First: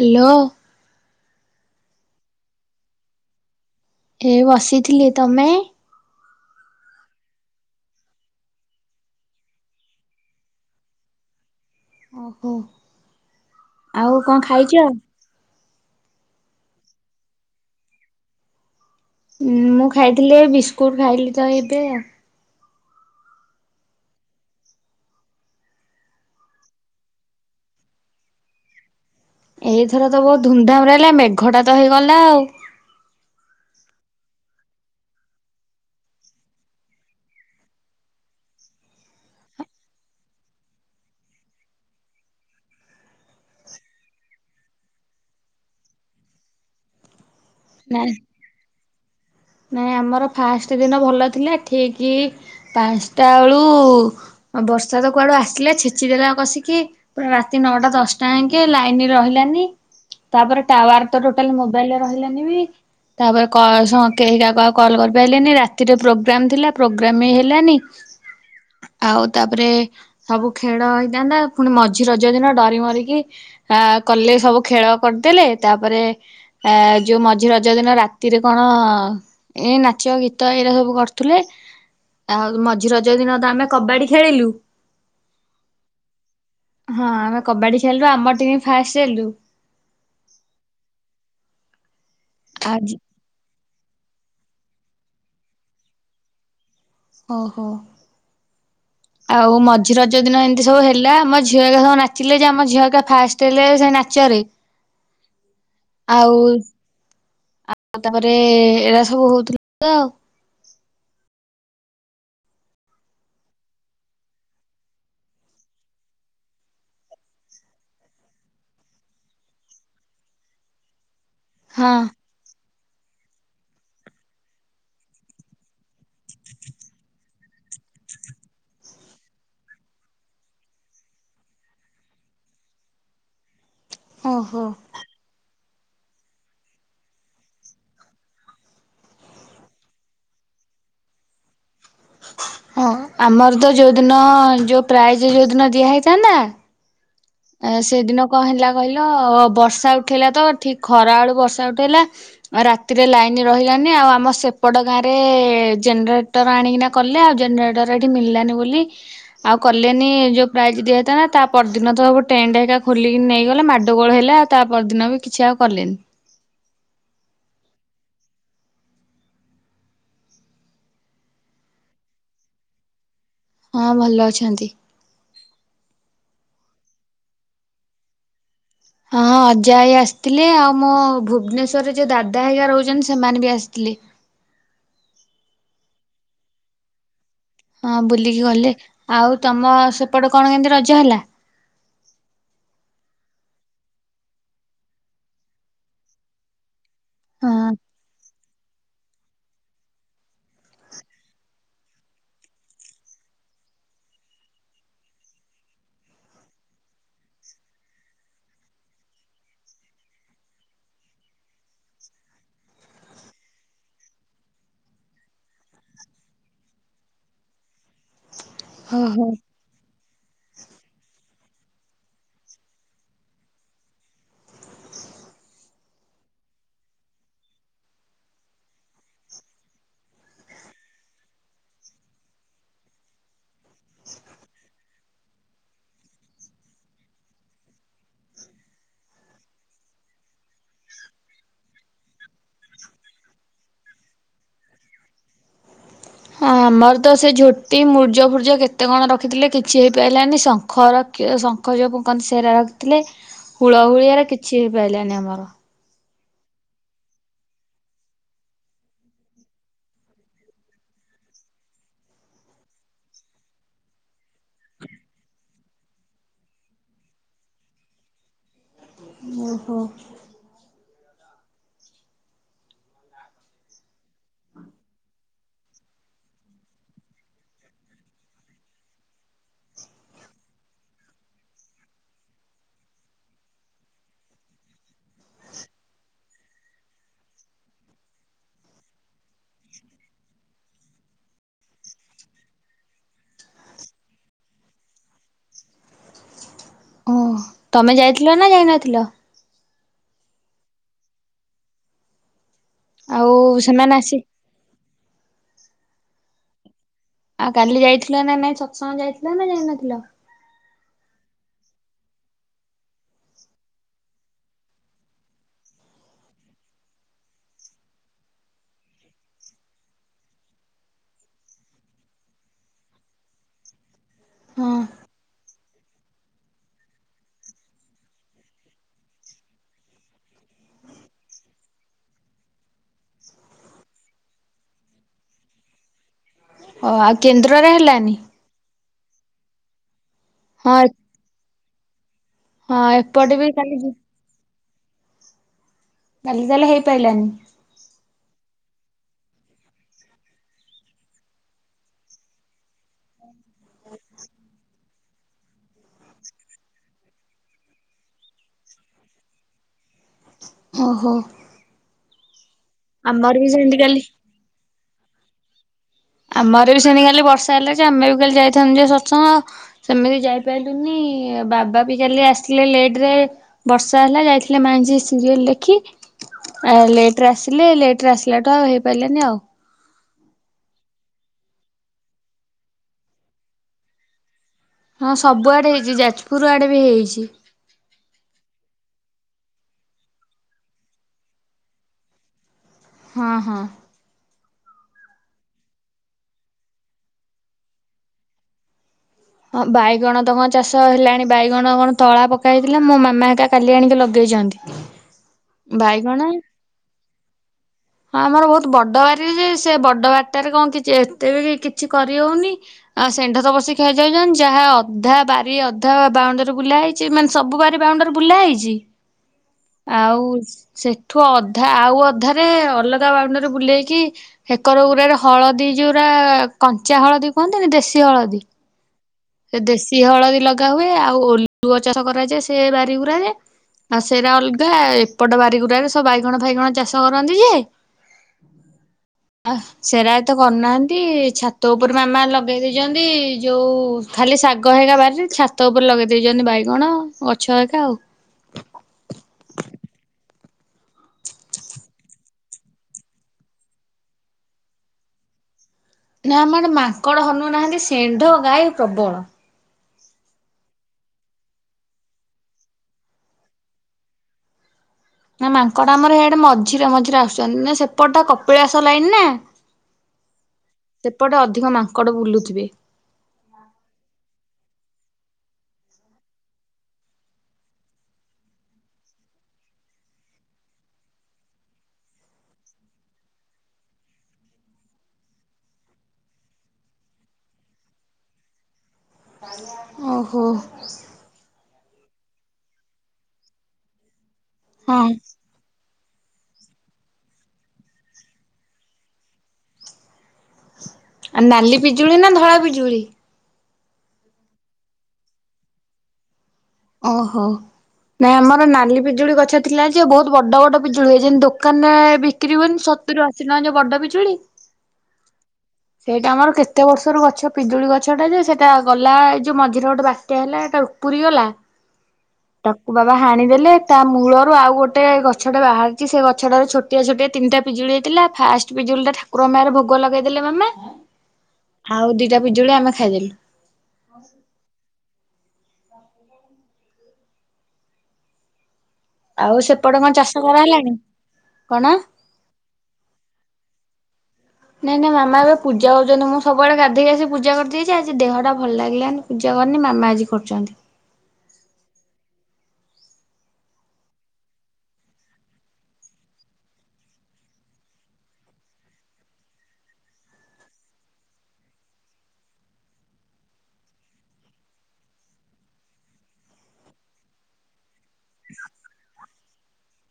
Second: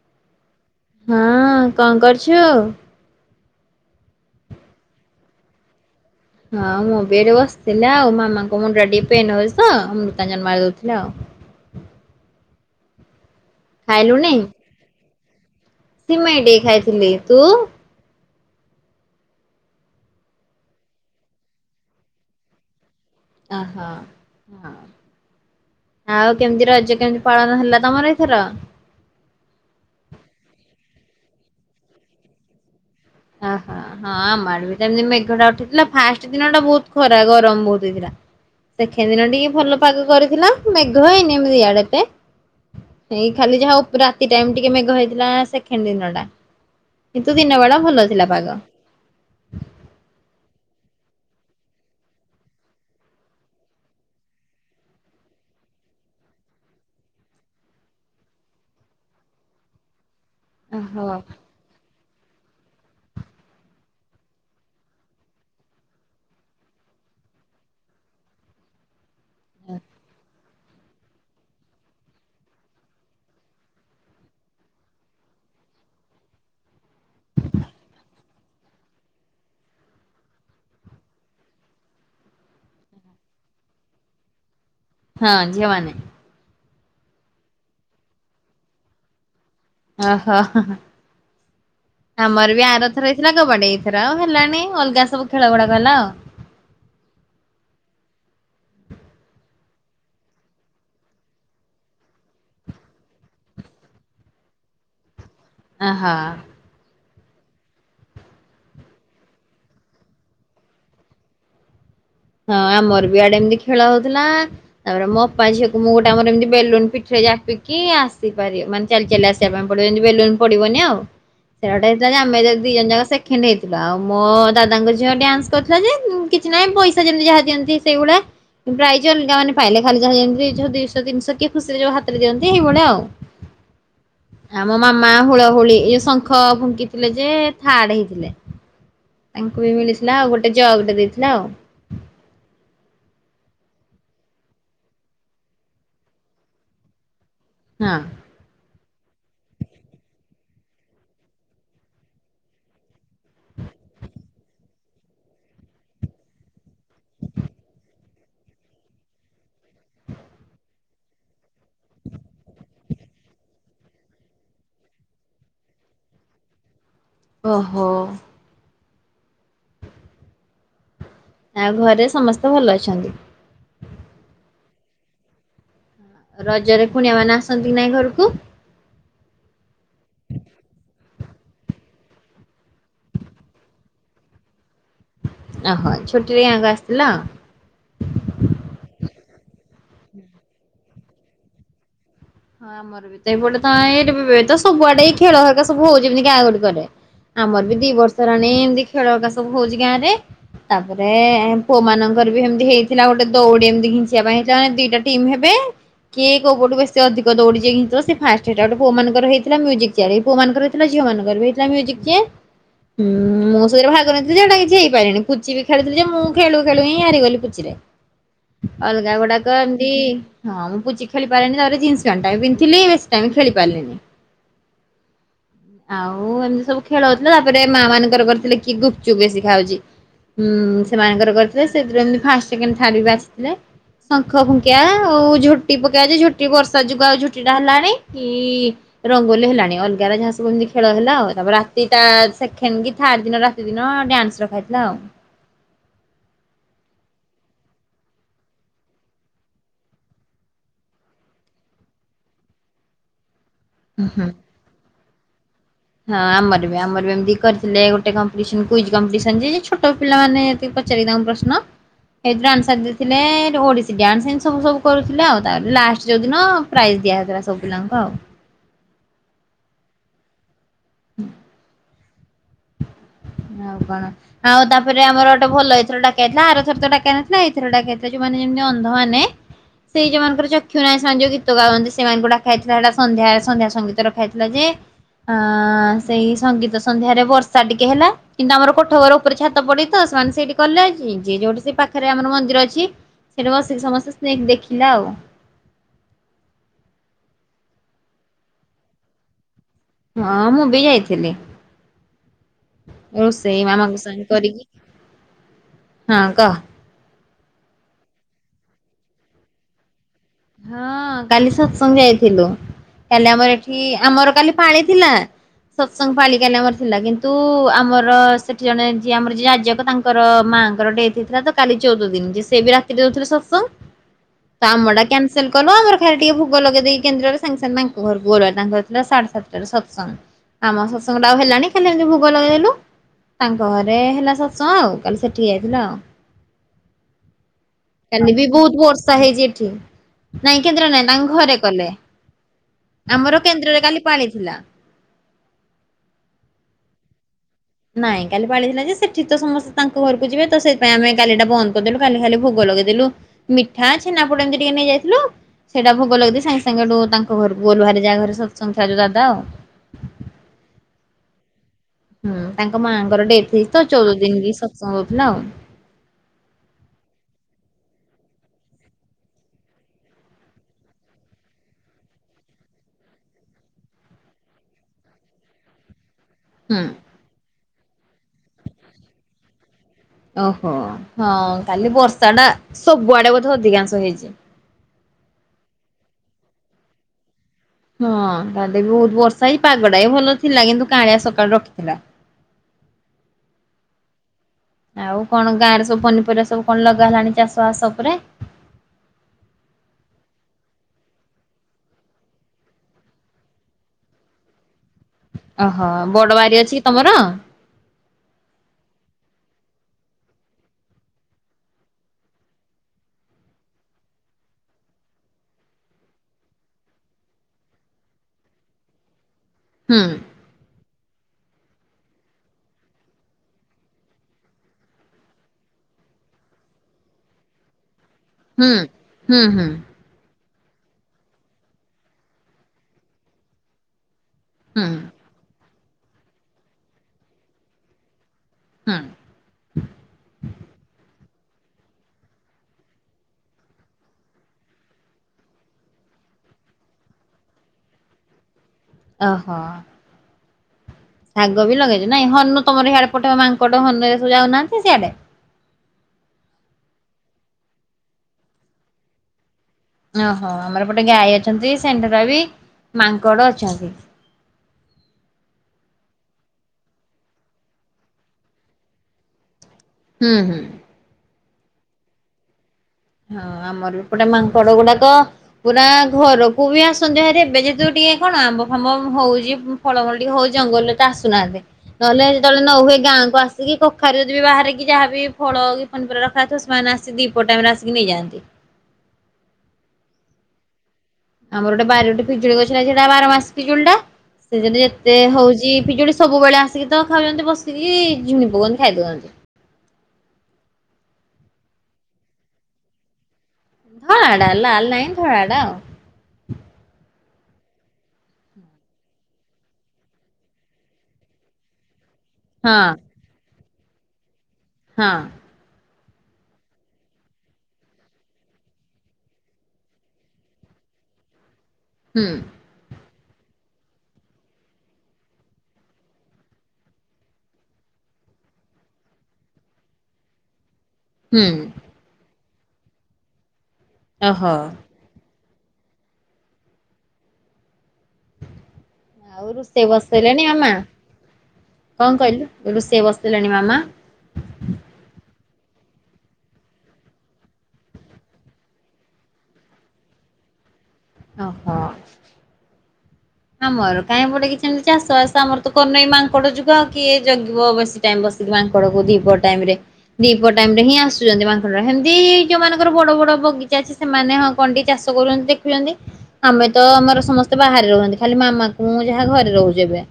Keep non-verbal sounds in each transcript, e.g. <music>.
Hello. ହଁ କଅଁ କରୁଛୁ? ଏ ବସିଥିଲି ତମେ? ହଁ ମୁଁ ବି ଏଠି ବସିଥିଲି ଆଉ ମାମାଙ୍କ ମୁଣ୍ଡା ଟିକେ ପେନ୍ ହଉଛି ତ ଅମୃତାଞ୍ଜନ ମାରି ଦଉଥିଲି ଆଉ। ଓହୋ ଆଉ ଖାଇଲୁଣି କଅଁ ଖାଇଛ? ସିମେଇ ଟିକେ ଖାଇଥିଲି। ତୁ? ଉ ମୁଁ ଖାଇଥିଲି ଏ ବିସ୍କୁଟ ଖାଇଲି ତ ଏବେ ଆଉ। ଆ ହ ହଁ। ଆଉ କେମିତି ରଜ କେମିତି ପାଳନ ହେଲା ତମର ଏଥର? ଏଇଥର ତ ବହୁତ ଧୁମଧାମରେ ହେଲା ମେଘଟା ତ ହେଇଗଲା ଆଉ। ଆ ହା। ହଁ ଆମର ବି ତ ଏମିତି ମେଘଟା ଉଠେଇଥିଲା ଫାଷ୍ଟ ଦିନ ଟା ବହୁତ ଖରା ଗରମ ବହୁତ ହେଇଥିଲା। ସେକେଣ୍ଡ ଦିନ ଟିକେ ଭଲ ପାଗ କରିଥିଲା। ମେଘ ହେଇନି ଏମିତି ଇଆଡ଼େ ଏତେ। ଏଇ ଖାଲି ଯାହା ରାତି ଟାଇମ ଟିକେ ମେଘ ହେଇଥିଲା ସେକେଣ୍ଡ ଦିନ ଟା। କିନ୍ତୁ ଦିନ ବେଳା ଭଲ ନାଇଁ ଥିଲା ପାଗ। ନାଇଁ ଆମର ଫାଷ୍ଟ ଦିନ ଭଲ ଥିଲା ଠିକ୍ ପାଞ୍ଚଟା ବେଳୁ ବର୍ଷା ତ କୁଆଡୁ ଆସିଲେ ଛେଚିଦେଲା କସିକି ପୁରା ରାତି ନଅଟା ଦଶଟା ଯାକେ ଲାଇନ ରହିଲାନି। ତାପରେ ଟାୱାର ଓହୋ। ତ ଟୋଟାଲ ମୋବାଇଲରେ ରହିଲାନି ବି ତାପରେ କଁ ସ କେହି କାକୁ ଆଉ କଲ୍ କରିପାରିଲାନି ରାତିରେ ପ୍ରୋଗ୍ରାମ ଥିଲା ପ୍ରୋଗ୍ରାମ ବି ହେଲାନି। ଆଉ ତାପରେ ସବୁ ଖେଳ ହେଇଥାନ୍ତା ପୁଣି ମଝି ରଜ ଦିନ ଡରି ମରିକି ଆ କଲେ ସବୁ ଖେଳ କରିଦେଲେ ତାପରେ ଆ ଯୋଉ ମଝି ରଜ ଦିନ ରାତିରେ କଣ ଏ ନାଚ ଗୀତ ଏଇରା ସବୁ କରୁଥିଲେ। ଆଉ ମଝି ରଜ ଦିନ ତ ଆମେ କବାଡ଼ି ଖେଳିଲୁ। ହଁ ଝିଅ ମାନେ। ହଁ ଆମେ କବାଡି ଖେଳିଲୁ ଆମ ଟିମ ଫାଷ୍ଟ ହେଲୁ। ଓହୋ ହଁ ହଁ ଆମର ବି ଆଉ ଆରଥର ହେଇଥିଲା କବାଡ଼ି ଏଇଥର ଆଉ ହେଲାଣି ଅଲଗା ସବୁ ଖେଳ ଗୁଡ଼ାକ ହେଲା ଆଉ। ଓହୋ। <inaudible> ଆଉ ମଝି ରଜ ଦିନ ଏମିତି ସବୁ ହେଲା ଆମ ଝିଅ ହାରିକା ସବୁ ନାଚିଲେ ଯେ ଆମ ଝିଅ ହାରିକା ଫାଷ୍ଟ ହେଲେ ସେ ନାଚରେ। <inaudible> ଅହ ଆଉ ଆଉ ତାପରେ ଏଗୁଡ଼ା ସବୁ ହଉଥିଲା ତ ଆଉ। ହଁ ଆମର ବି ଇଆଡ଼େ ଏମିତି ଖେଳ ହଉଥିଲା। ତାପରେ ମୋ ଅପା ଝିଅକୁ ମୁଁ ଗୋଟେ ଆମର ଏମିତି ବେଲୁନ ପିଠିରେ ଜାପିକି ଆସିପାରିବ ମାନେ ଚାଲି ଚାଲି ଆସିବା ପାଇଁ ପଡ଼ିବ ଯେମିତି ବେଲୁନ ପଡିବନି ଆଉ। ସେଇଟା ଗୋଟେ ହେଇଥିଲା ଯେ ଆମେ ଦି ଜଣ ଯାକ ସେକେଣ୍ଡ ହେଇଥିଲୁ ଆଉ ମୋ ଦାଦାଙ୍କ ଝିଅ ଡ୍ୟାନ୍ସ କରିଥିଲା ଯେ କିଛି ନାହିଁ ପଇସା ଯେମିତି ଯାହା ଦିଅନ୍ତି ସେଇଭଳିଆ ପ୍ରାଇଜ୍ ଅଲଗା ମାନେ ପାଇଲେ ଖାଲି ଯୋଉ ଏମିତି ଦୁଇଶହ ତିନିଶହ କିଏ ଖୁସିରେ ଯୋଉ ହାତରେ ଦିଅନ୍ତି ଏହିଭଳି ଆଉ। ହଁ <inaudible> ଓହୋ ଆମ ମାମା ହୁଳହୁଳି ଏଇ ଶଙ୍ଖ ଫୁଙ୍କିଥିଲେ ଯେ ଥାର୍ଡ଼ ହେଇଥିଲେ। ତାଙ୍କୁ ବି ମିଳିଥିଲା ଆଉ ଗୋଟେ ଜଗ ଟେ ଦେଇଥିଲା ଆଉ। ହଁ ଆମର ତ ଯୋଉଦିନ ଯୋଉ ପ୍ରାଇଜ୍ ଯୋଉ ଦିନ ଦିଆହେଇଥାନ୍ତ ଏ ହଁ। ସେଦିନ କଣ ହେଲା କହିଲ ବର୍ଷା ଉଠେଇଲା ତ ଠିକ୍ ଖରା ବେଳୁ ବର୍ଷା ଉଠେଇଲା। ରାତିରେ ଲାଇନ୍ ରହିଲାନି ଆଉ ଆମ ସେପଟ ଗାଁରେ ଜେନେରେ ଟର ଆଣିକିନା କଲେ ଆଉ ଜେନେରେଟର ଏଠି ମଳିଲାନି ବୋଲି ଆଉ କଲେନି ଯୋଉ ପ୍ରାଇଜ୍ ଦିଆହଇଥାନ୍ତା ତା ପରଦିନ ତ ସବୁ ଟେଣ୍ଟ ହେରିକା ଖୋଲିକି ନେଇ ଗଲେ ମାଡଗୋଳ ହେଲା ଆଉ ତା ପରଦିନ ବି କିଛି ଆଉ କଲେନି। ଓହୋ। ଆଉ ଘରେ ସମସ୍ତେ ଭଲ ଅଛନ୍ତି? ହଁ ଭଲ ଅଛନ୍ତି। ରଜରେ କୁଣିଆ ମାନେ ଆସନ୍ତି କି ନାଇଁ ଘରକୁ? ହଁ ଅଜା ଆଈ ଆସିଥିଲେ ଆଉ ମୋ ଭୁବନେଶ୍ ଶ୍ୱରରେ ଯୋଉ ଦାଦା ହେରିଗା ରହୁଛନ୍ତି ସେମାନେ ବି ଆସିଥିଲେ। ଓହୋ ଛୁଟିରେ ଗାଁକୁ ଆସିଥିଲା ଆଉ। ହଁ ବୁଲିକି ଗଲେ ଆଉ। ତମ ସେପଟ କଣ କେମିତି ରଜ ହେଲା? ହଁ ଆମର ବି ତ ଏପଟେ ତ ଏଇ ତ ସବୁଆଡେଇ ଖେଳ ଘରିକା ସବୁ ହଉଚି ଗାଁ ଗୁଡିକରେ ଆମର ହଁ ବି ଦି ବର୍ଷ ହେଲାଣି ଏମିତି ଖେଳ ହେକା ସବୁ ହଉଛି ଗାଁ ରେ ତାପରେ ପୁଅ ମାନଙ୍କର ବି ଏମିତି ହେଇଥିଲା ଗୋଟେ ଦୌଡି ଏମିତି ଘିଞ୍ଚିବା ପାଇଁ ହେଇନା ଦିଟା ଟିମ୍ ହେବେ କିଏ କୋଉ ପଟକୁ ବେ ସେ ଅଧିକ ଦୌଡ଼ି ଘିଞିବ ସେ ଫାଷ୍ଟ ହେଇଟ ଗୋଟେ ପୁଅମାନରଇ ମ୍ୟୁଜିକ ଚେଆର ପୁଅମାନଙ୍କର ହେଇଥିଲା ଝିଅମାନଙ୍କର ବି ସେ ମ୍ୟୁଜିକ୍ <unintelligible> ହୁଁ ମୁଁ ସେଥିରେ ଭାଗ ନେଇଥିଲି ଯେ ସେଟା କିଛି ହେଇପାରିଲିନି ପୁଚିରୁ ବି ଖେଳୁଥିଲେ ଯେ ମୁଁ ଖେଳୁ ଖେଳୁ ହିଁ ହାରିଗଲି ପୁଚିରେ। ଅଲଗା ଓହୋ। ଗୁଡାକ ଏମିତି ହଁ ମୁଁ ପୁଚି ଖେଳି ପାରେନି ତା ଜିନସ୍ ଣ୍ଟା ବି ପିନ୍ଧିଥିଲି ବେଶି ଟାଇମ୍ ଖେଳି ପାରିଲିନି। ଆଉ ଏମିତି ସବୁ ଖେଳ ହଉଥିଲା ତାପରେ ମା ମାନଙ୍କର କରିଥିଲେ କି ଗୁପଚୁପ୍ ବେଶୀ କିଏ ଖାଉଛି। ହୁଁ ସେମାନଙ୍କର କରିଥିଲେ ସେଥିରେ ବି ଫାଷ୍ଟ୍ ସେକେଣ୍ଡ ଥାର୍ଡ ବାଛିଥିଲେ। ଶଙ୍ଖ ଫୁଙ୍କିଆ ଆଉ ଝୋଟି ପକେଇଆ ଝୋଟି କେ ବର୍ଷା ଯୁଗ ଆଉ ଝୁଟି ଟା ହେଲାଣି କି ରଙ୍ଗୋଲି ହେଲାଣି ଅଲଗାରା ଯାହା ସବୁ ଏମିତି ଖେଳ ହେଲା ଆଉ ତା ରାତି ତା ସେକେଣ୍ଡ କି ଥାର୍ଡ ଦିନ ରା ସେଦିନ ଡ୍ୟାନ୍ସ ରଖାଯାଇଥିଲା ଆଉ। ହଁ ଆମର ତ ସେ ଝୋଟି ମୁର୍ଜ ଫୁର୍ଜ କେତେ କଣ ରଖିଥିଲେ କିଛି ହେଇପାରିଲାନି ଶଙ୍ଖର ଶଙ୍ଖ ଯୋଉ ଫୁଙ୍କନ୍ତି ସେରା ରଖିଥିଲେ ହ। ହୁଳହୁଳି ଆରେ କିଛି ହେଇ ପାଇଲାନି ଆମର। ହଁ ଆମର ବି ଆମର ବି ଏମିତି କରିଥିଲେ ଗୋଟେ କମ୍ପିଟିସନ୍ କୁଇଜ୍ ଯେ ଛୋଟ ପିଲାମାନେ କି ପଚାରିବ ତାଙ୍କୁ ପ୍ରଶ୍ନ ଏଇଥିରୁ ଆନ୍ସାର ଦେଇଥିଲେ ଓଡ଼ିଶୀ ଡ୍ୟାନ୍ସ ଏନ୍ ସବୁ ସବୁ କରୁଥିଲେ ଆଉ ତାପରେ ଲାଷ୍ଟ ଯୋଉଦିନ ପ୍ରାଇଜ୍ ଦିଆହେଉଥିଲା ସବୁ ପିଲାଙ୍କୁ ଆଉ। ଓ ହୋ। ହୁଁ। ଆଉ ବା ଆଉ ତାପରେ ଆମର ଗୋଟେ ଭଲ ଏଥର ଡାକି ହେଇଥିଲା ଆରଥର ତ ଡାକି ହେଇ ନଥିଲା ଏଇଥର ଡାକ ହେଇଥିଲା ଯୋଉମାନେ ଯେମିତି ଅନ୍ଧମାନେ ସେଇ ଯୋଉମାନଙ୍କ ଚକ୍ଷୁ ନାହିଁ ସେମାନେ ଯୋଉ ଗୀତ ଗାଉନ୍ତି ସେମାନଙ୍କୁ ଡକାହେଇଥିଲା ସେଟା ସନ୍ଧ୍ୟା ସନ୍ଧ୍ୟା ସଙ୍ଗୀତ ରଖାହେଇଥିଲା ଯେ ଅ ସେଇ ସଙ୍ଗୀତ ସନ୍ଧ୍ୟାରେ ବର୍ଷା ଟିକେ ହେଲା। କିନ୍ତୁ ଆମର କୋଠ ଘର ଉପରେ ଛାତ ପଡ଼ିଛି ତ ସେମାନେ ସେଇଠି କଲେ ଯୋଉଠି ସେ ପାଖରେ ଆମର ମନ୍ଦିର ଅଛି। ସେଠି ବସିକି ସମସ୍ତେ ସ୍ନେକ୍ ଦେଖିଲା ଆଉ। ଓ ତମେ ଯାଇଥିଲ ନା ଯାଇନଥିଲ? ହଁ ମୁଁ ବି ଯାଇଥିଲି ଆଉ ରୋଷେଇ ମାମା ସେମାନେ ଙ୍କ ଆସି ସାଙ୍ଗେ କରିକି। ହଁ କହ? ଆଉ କାଲି ଯାଇଥିଲ ନା ନାଇଁ ସତସଙ୍ଗ୍ ଯାଇଥିଲ ନା ଯାଇନଥିଲ? ହଁ କାଲି ସତସଙ୍ଗ୍ ଯାଇଥିଲୁ। କାଲି ଆମର ଏଠି ଆମର କାଲି ପାଳି ଥିଲା। ସତସଙ୍ଗ୍ ପାଲି କାଲି ଆମର ଥିଲା କିନ୍ତୁ ଆମର ସେଠି ଜଣେ ଯିଏ ଆମର ଯିଏ ରାଜକ ତାଙ୍କ ତାଙ୍କର ମାଆଙ୍କର ଡେଥ୍ ହେଇଥିଲା ତ କାଲି ଚଉଦ ଦିନ ଯେ ସେ ବି ରାତିରେ ରହୁଥିଲେ ସତସଙ୍ଗ୍। ହଁ <unintelligible> ସେ କଲୁ ଆମର ଖାଲି ଟିକେ ଭୋଗ ଲଗେଇ ଦେଇକି କେନ୍ଦ୍ରରେ ସାଙ୍ଗ ସାଙ୍ଗ ତାଙ୍କ ଘରକୁ ଗଲ ତାର ଥିଲା <unintelligible> ସତସଙ୍ଗ୍। ଆମ ସତସଙ୍ଗ୍ ତ ଆଉ ହେଲାନି ଖାଲିଏମିତି ଭୋଗ ଲଗେଇଦଲୁ। ତାଙ୍କ ଘରେ ହେଲା ସତସଙ୍ଗ୍ ଆଉ କାଲି ସେଠିକି ଯାଇଥିଲୁ ଆଉ। ଓ ଆଉ କେନ୍ଦ୍ରରେ ହେଲାନି? କାଲି ବି ବହୁତ୍ ବର୍ଷା ହେଇଛି ଏଠି। ନାଇଁ ହଁ କେନ୍ଦ୍ର ନାଇଁ ତାଙ୍କ ଘରେ କଲେ ହଁ ଏପଟେ ଆମର ବି କେନ୍ଦ୍ରରେ କାଲି ପାଳି ଥିଲା। କାଲି ହେଇପାରିଲାନି। ନାଇଁ କାଲି ପାଳିଥିଲା ଯେ ସେଠି ତ ସମସ୍ତେ ତାଙ୍କ ଘରକୁ ଯିବେ ତ ସେଥିପାଇଁ ଆମେ କାଲିଟା ବନ୍ଦ କରିଦେଲୁ। କାଲି ଖାଲି ଭୋଗ ଲଗେଇଦେଲୁ ମିଠା ଛେନା ପୋଡ଼ ଏମିତି ଟିକେ ନେଇଯାଇଥିଲୁ। ସେଇଟା ଭୋଗ ଲାଗି ସାଙ୍ଗେ ସାଙ୍ଗେ ହେଠୁ ତାଙ୍କ ଘରକୁ ଗଲୁ ହେରି ଯାହା ଘରେ ସତସଙ୍ଗ୍ <unintelligible> ଓ ହୋ। ହୁଁ ତାଙ୍କ ମାଆ ଙ୍କର ବି ଡେଥ୍ ହେଇଛି ସେମିତି ତ କାଲି ଚଉଦ ଦିନରେ ସତସଙ୍ଗ୍ ହଉଥିଲା ଆଉ। ଆମର ବି ସେମିତି କାଲି ବର୍ଷା ହେଲା ଯେ ଆମେ ବି କାଲି ଯାଇଥାନ୍ତୁ ଯେ ସତସଙ୍ଗ୍ ସେମିତି ଯାଇପାରିଲୁନି ବାବା ବି କାଲି ଆସିଥିଲେ ଲେଟ୍ ରେ। ବର୍ଷା ହେଲା ଯାଇଥିଲେ <unintelligible> ସିରିଏଲ ଦେଖି। ଆ ହୁଁ। ଲେଟ୍ ରେ ଆସିଲେ ଲେଟ୍ ରେ ଆସିଲାଠୁ ଆଉ ହେଇପାରିଲାନି ଆଉ। ଓ ହୋ ହଁ କାଲି ବର୍ଷା ଟା ସବୁଆଡ଼େ ବୋଧେ ଅଧିକାଂଶ ହେଇଛି। ହଁ ସବୁଆଡ଼େ ହେଇଛି ଯାଜପୁର ଆଡ଼େ ବି ହେଇଛି। ହଁ ତାହେଲେ ବି ବହୁତ୍ ବର୍ଷା ହେଇଛି ପାଗଟା ବି ଭଲ ଥିଲା କିନ୍ତୁ କାଁଳିଆ ସକାଳୁ ରଖିଥିଲା। ହଁ ହଁ। ଆଉ କଣ ଗାଁ ରେ ସବୁ ପନିପରିବା ସବୁ କଣ ଲଗା ହେଲାଣି ଚାଷ ବାସ ଉପରେ। ହଁ ବାଇଗଣ ତ କଣ ଚାଷ ହେଲାଣି ବାଇଗଣ କଣ ତଳା ପକା ହୋଇଥିଲା ମୋ ମାମା ଏକା କାଲି ଆଣିକି ଲଗେଇଛନ୍ତି। ଓ ହୋ ବାଇଗଣ ବଡ଼ ବାରି ଅଛି କି ତମର? ହଁ ଆମର ବହୁତ୍ ବଡ଼ ବାରି ଯେ ସେ ବଡ଼ ବାରିଟାରେ କଣ କିଛି ଏତେ ବି କିଛି କରିହେଉନି। ଆ ଷେଣ୍ଢ ତ ପସିକି ଖା <unintelligible> ଯାହା ଅଧା ବାରି ଅଧା ବାଉଣ୍ଡେରୀ ବୁଲା ହେଇଛି ମାନେ ସବୁ ବାରି ବାଉଣ୍ଡରୀ ବୁଲା ହେଇଛି। ହ ଆଉ ସେଠୁ ଅଧା ଆଉ ଅଧାରେ ଅଲଗା ବାଉଣ୍ଡିରି ରେ ବୁଲେଇକି ହେରକ ଗୁଡା଼ରେ ହଳଦୀ ଯୋଉାରା କଞ୍ଚା ହଳଦୀ କୁହନ୍ତିନି ଦେଶୀ ହଳଦୀ। ହୁଁ ହୁଁ ହୁଁ ସି ହଳଦୀ ଲଗା ହୁଏ ଆଉ ଓଲୁଓ ଚାଷ କରାଯାଏ ସେ ବାରିଗୁୁରାରେ ଆଉ ସେଇଟା ଅଗ ହୁଁ ଏପଟ ବାରିଗୋରାରେ ସବୁ ବାଇଗଣ ଫାଇଗଣ ଚାଷ କରନ୍ତି ଯେ ହୁଁ। ଆ ସେରା ଏ ତ କରୁନାହାନ୍ତି ଛାତ ଉପରେ ମାମା ଲଗେଇ ଦେଇେଇଛନ୍ତି ଯୋଉ ଖାଲି ଶାଗ ହେ ଏକା ବାରିରେ ଛାତ ଉପରେ ଲଗେଇ ଦେଇେଇଛନ୍ତି ବାଇଗଣ ଗଛ ହେ ଏକା ଆଉ। ଓହୋ। ଶାଗ ବି ଲଗେଇଛି ନାଇଁ ହନୁ ତମର ଇଆଡେ ପଠେଇବା ମାଙ୍କଡ ହନ ଏସୁ ଯାଉନାହାନ୍ତି ସିଆଡେ? ନା ଆମଡେ ମାଙ୍କଡ ହନୁ ନାହାନ୍ତି ସେଣ୍ଢ ଗାଈ ପ୍ରବଳ। ଓହୋ ଆମର ପଟେ ଗାଈ ଅଛନ୍ତି ସେଣ୍ଡର ବି ମାଙ୍କଡ ଅଛନ୍ତି। ନା ମାଙ୍କଡା ଆମର ସେଇଆଡେ ମଝିରେ ମଝିରେ ଆସୁଛନ୍ତି ନା ସେପଟା କପିଳାସ ଲାଇନ ନା। ହୁଁ ହୁଁ। ସେପଟେ ଅଧିକ ମାଙ୍କଡ଼ ବୁଲୁଥିବେ। ହଁ ଆମର ବି ଏପଟେ ମାଙ୍କଡ ଗୁଡାକ ପୁରା ଘରକୁ ବି ଆସନ୍ତିୁ ଭରେ ଏବେ ଯେହେତୁ ଟିକେ କଣ ଆମ୍ବ ଫାମ୍ବ ହଉଛି। ଫଳମଳ ଟିକେ ହଉଛି ଜଙ୍ଗଲରେ ତ ଆସୁନାହାନ୍ତି। ନହେଲେ ଯେତେବେଳେ ନ ହୁଏ ଗାଁ କୁ ଆସିକି କଖାରୁ ଯଦି ବାହାରିକି ଯାହାବି ଫଳ। ପନିପରିବା ରଖାହୋଇଥିବ ସେମାନେ ଆସିିକ ଦିପପହର ଟାଇମ୍ ଆସିକି ନେଇଯାଆନ୍ତି। ଓହୋ। ଆମର ଗୋଟେ ବାରି ଗୋଟେ ପିଜୁଳି ଗଛ ନା ସେଟା ବାର ମାସ ପିଜୁଳିଟା ସେ ହଁ ଯେତେ ହଉଛି ପିଜୁଳି। ସବୁବେଳେ ଆସିକି ତ ଖାଉଛନ୍ତି ବସିକି ଝୁଣି ପକାନ୍ତି ଖାଇଦଉନ୍ତି। ଆଉ ନାଲି ପିଜୁଳି ନା ଧଳା ପିଜୁଳି? ହଁ ଆଡା ଲାଲ ନାହିଁ ଥା ଆଡାଉ। <unintelligible> ଓହୋ। ନାଇଁ ଆମର ନାଲି ପିଜୁଳି ଗଛ ଥିଲା ଯେ ବହୁତ ବଡ ବଡ ପିଜୁଳି ହୁଏ ଯେମିତି ଦୋକାନରେ ବିକିରି ହୁଏନି ହଁ ସତୁରି ଅଶି ନ ବଡ ପିଜୁଳି। ହଁ। ସେଇଟା ଆମର କେତେ ବର୍ଷର ଗଛ ପିଜୁଳି ଗଛଟା ଯେ ସେଇଟା ଗଲା ଏଇ ଯୋଉ ମଝିରେ ଗୋଟେ ବାତ୍ୟା ହେଲା ଏଇଟା ଉପୁରୀ ଗଲା। ହୁଁ। ତାକୁ ବାବା ହାଣିଦେଲେ ତା ମୂଳରୁ ଆଉ ଗୋଟେ ଗଛଟେ ବାହାରିଛି ସେ ଗଛଟାରେ ଛୋଟ ଛୋଟିଆ ଛୋଟିଆ ତିନିଟା ପିଜୁଳି ହେଇଥିଲା ଫାଷ୍ଟ୍ ପିଜୁଳିଟା ଠାକୁରଙ୍କ ପାଖରେ ଭୋଗ ଲଗେଇ ଦେଲେ ମାମା। ହୁଁ। ଆଉ ଦି ଟା ପିଜୁଳି ଆମେ ଖାଇଦେଲୁ। ଓହୋ। <unintelligible> ଆଉ ରୋଷେଇ ସେପଟେ କଣ ଚାଷ ବସେଇଲେଣି ମାମା କରାହେଲାଣି କଣ କହିଲୁ ରୋଷେଇ ବସେଇଲେଣି ମାମା। <unintelligible> ନାଇଁ ନାଇ ମାମା ଏବେ ପୂଜା କରୁଚନ୍ତି ମୁଁ ସବୁବେଳେ ଗାଧୋଇକି ଆସି ପୂଜା କରିଦିଏ ଯେ ଆଜି ଦେହଟା ଭଲ ଲାଗିଲାନି ପୂଜା କରିନି ମାମା ଆଜି କରୁଚନ୍ତି। ଓହୋ। ଆମର କାହିଁ ଏପଟେ କିଛି ଏମିତି ଚାଷ ବାସ ଆମର ତ କରନହିଁ ମାଙ୍କଡ ଯୁଗ ଆଉ କିଏ ଜଗିବ ବସି। ଟାଇ ବସିି ମାଙ୍କଡକୁ ଦିପହର ଟାଇମ୍ ରେ ଦ୍ବିପହର ଟାଇମରେ ହିଁ ଆସୁଚନ୍ତି ମାଙ୍କଡଗୁଡା ସେମିତି ଯୋଉମାନଙ୍କର ବଡ ବଡ ବଗିଚା ଅଛି। ସେମାନେ ହଁ କଣଟି ଚାଷ କରୁଚନ୍ତି ଦେଖୁଛନ୍ତି ଆମେ ତ ଆମର ସମସ୍ତେ ବାହାରେ ରୁହନ୍ତି। ଖାଲି ମାମାକୁ ମୁଁ ଯାହା ଘରେ ରହୁଚୁ ଏବେ।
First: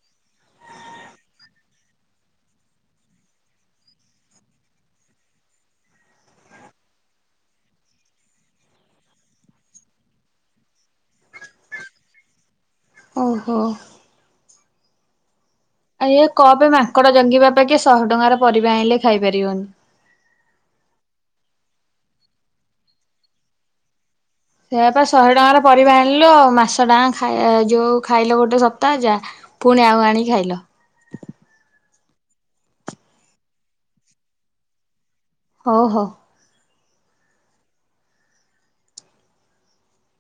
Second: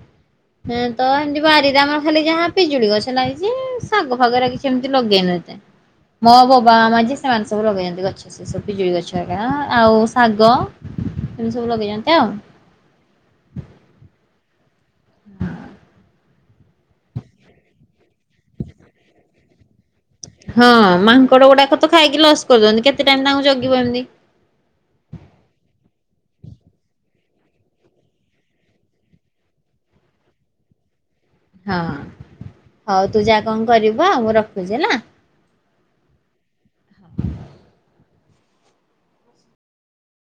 ହଁ ତ ଏମିତି ବାରିରେ ଆମର ଖାଲି ଯାହା ପିଜୁଳି ଗଛ ଲାଗିଛି ଶାଗ ଫାଗ ଏଗୁରା କିଛି କେମିତି ଲଗେଇନୁ ଏତେ ମୋ ବୋବା ମାମା ଯିଏ ସେମାନେ ସବୁ ଲଗେଇଛନ୍ତି ଗଛ। ସେ ସବୁ ପିଜୁଳି ଗଛ ହେକା ଆଁ ଆଉ ଶାଗ ଏମିତି ସବୁ ଲଗେଇଚନ୍ତି ଆଉ। ଓହୋ। <unintelligible> ଆଉ ଏଇଆ କପେ ମାଙ୍କଡ ଜଗିବା ଅପେକ୍ଷା ଶହେ ଟଙ୍କାର ପରିବା ଆଣିଲେ ଖାଇପାରିବନି। ହଁ ମାଙ୍କଡ ଗୁଡାକ ତ ଖାଇକି ଲସ୍ କରୁଚନ୍ତି କେତେ ଟାଇମ୍ ତାଙ୍କୁ ଜଗିବ ଏମତି। ସେଇଆ ପା ଶହେ ଟଙ୍କାର ପରିବା ଆଣିଲ ମାସଟା ଯାକ ଖାଇ ଯୋଉ ଖାଇଲ ଗୋଟେ ସପ୍ତାହ ଯା। ପୁଣି ଆଉ ଆଣିକି ଖାଇଲ। ହଁ ହଉ ତୁ ଯା କଣ କରିବୁ ଆଉ ମୁଁ ରଖୁଛି ହେଲା। ହଉ ହଉ।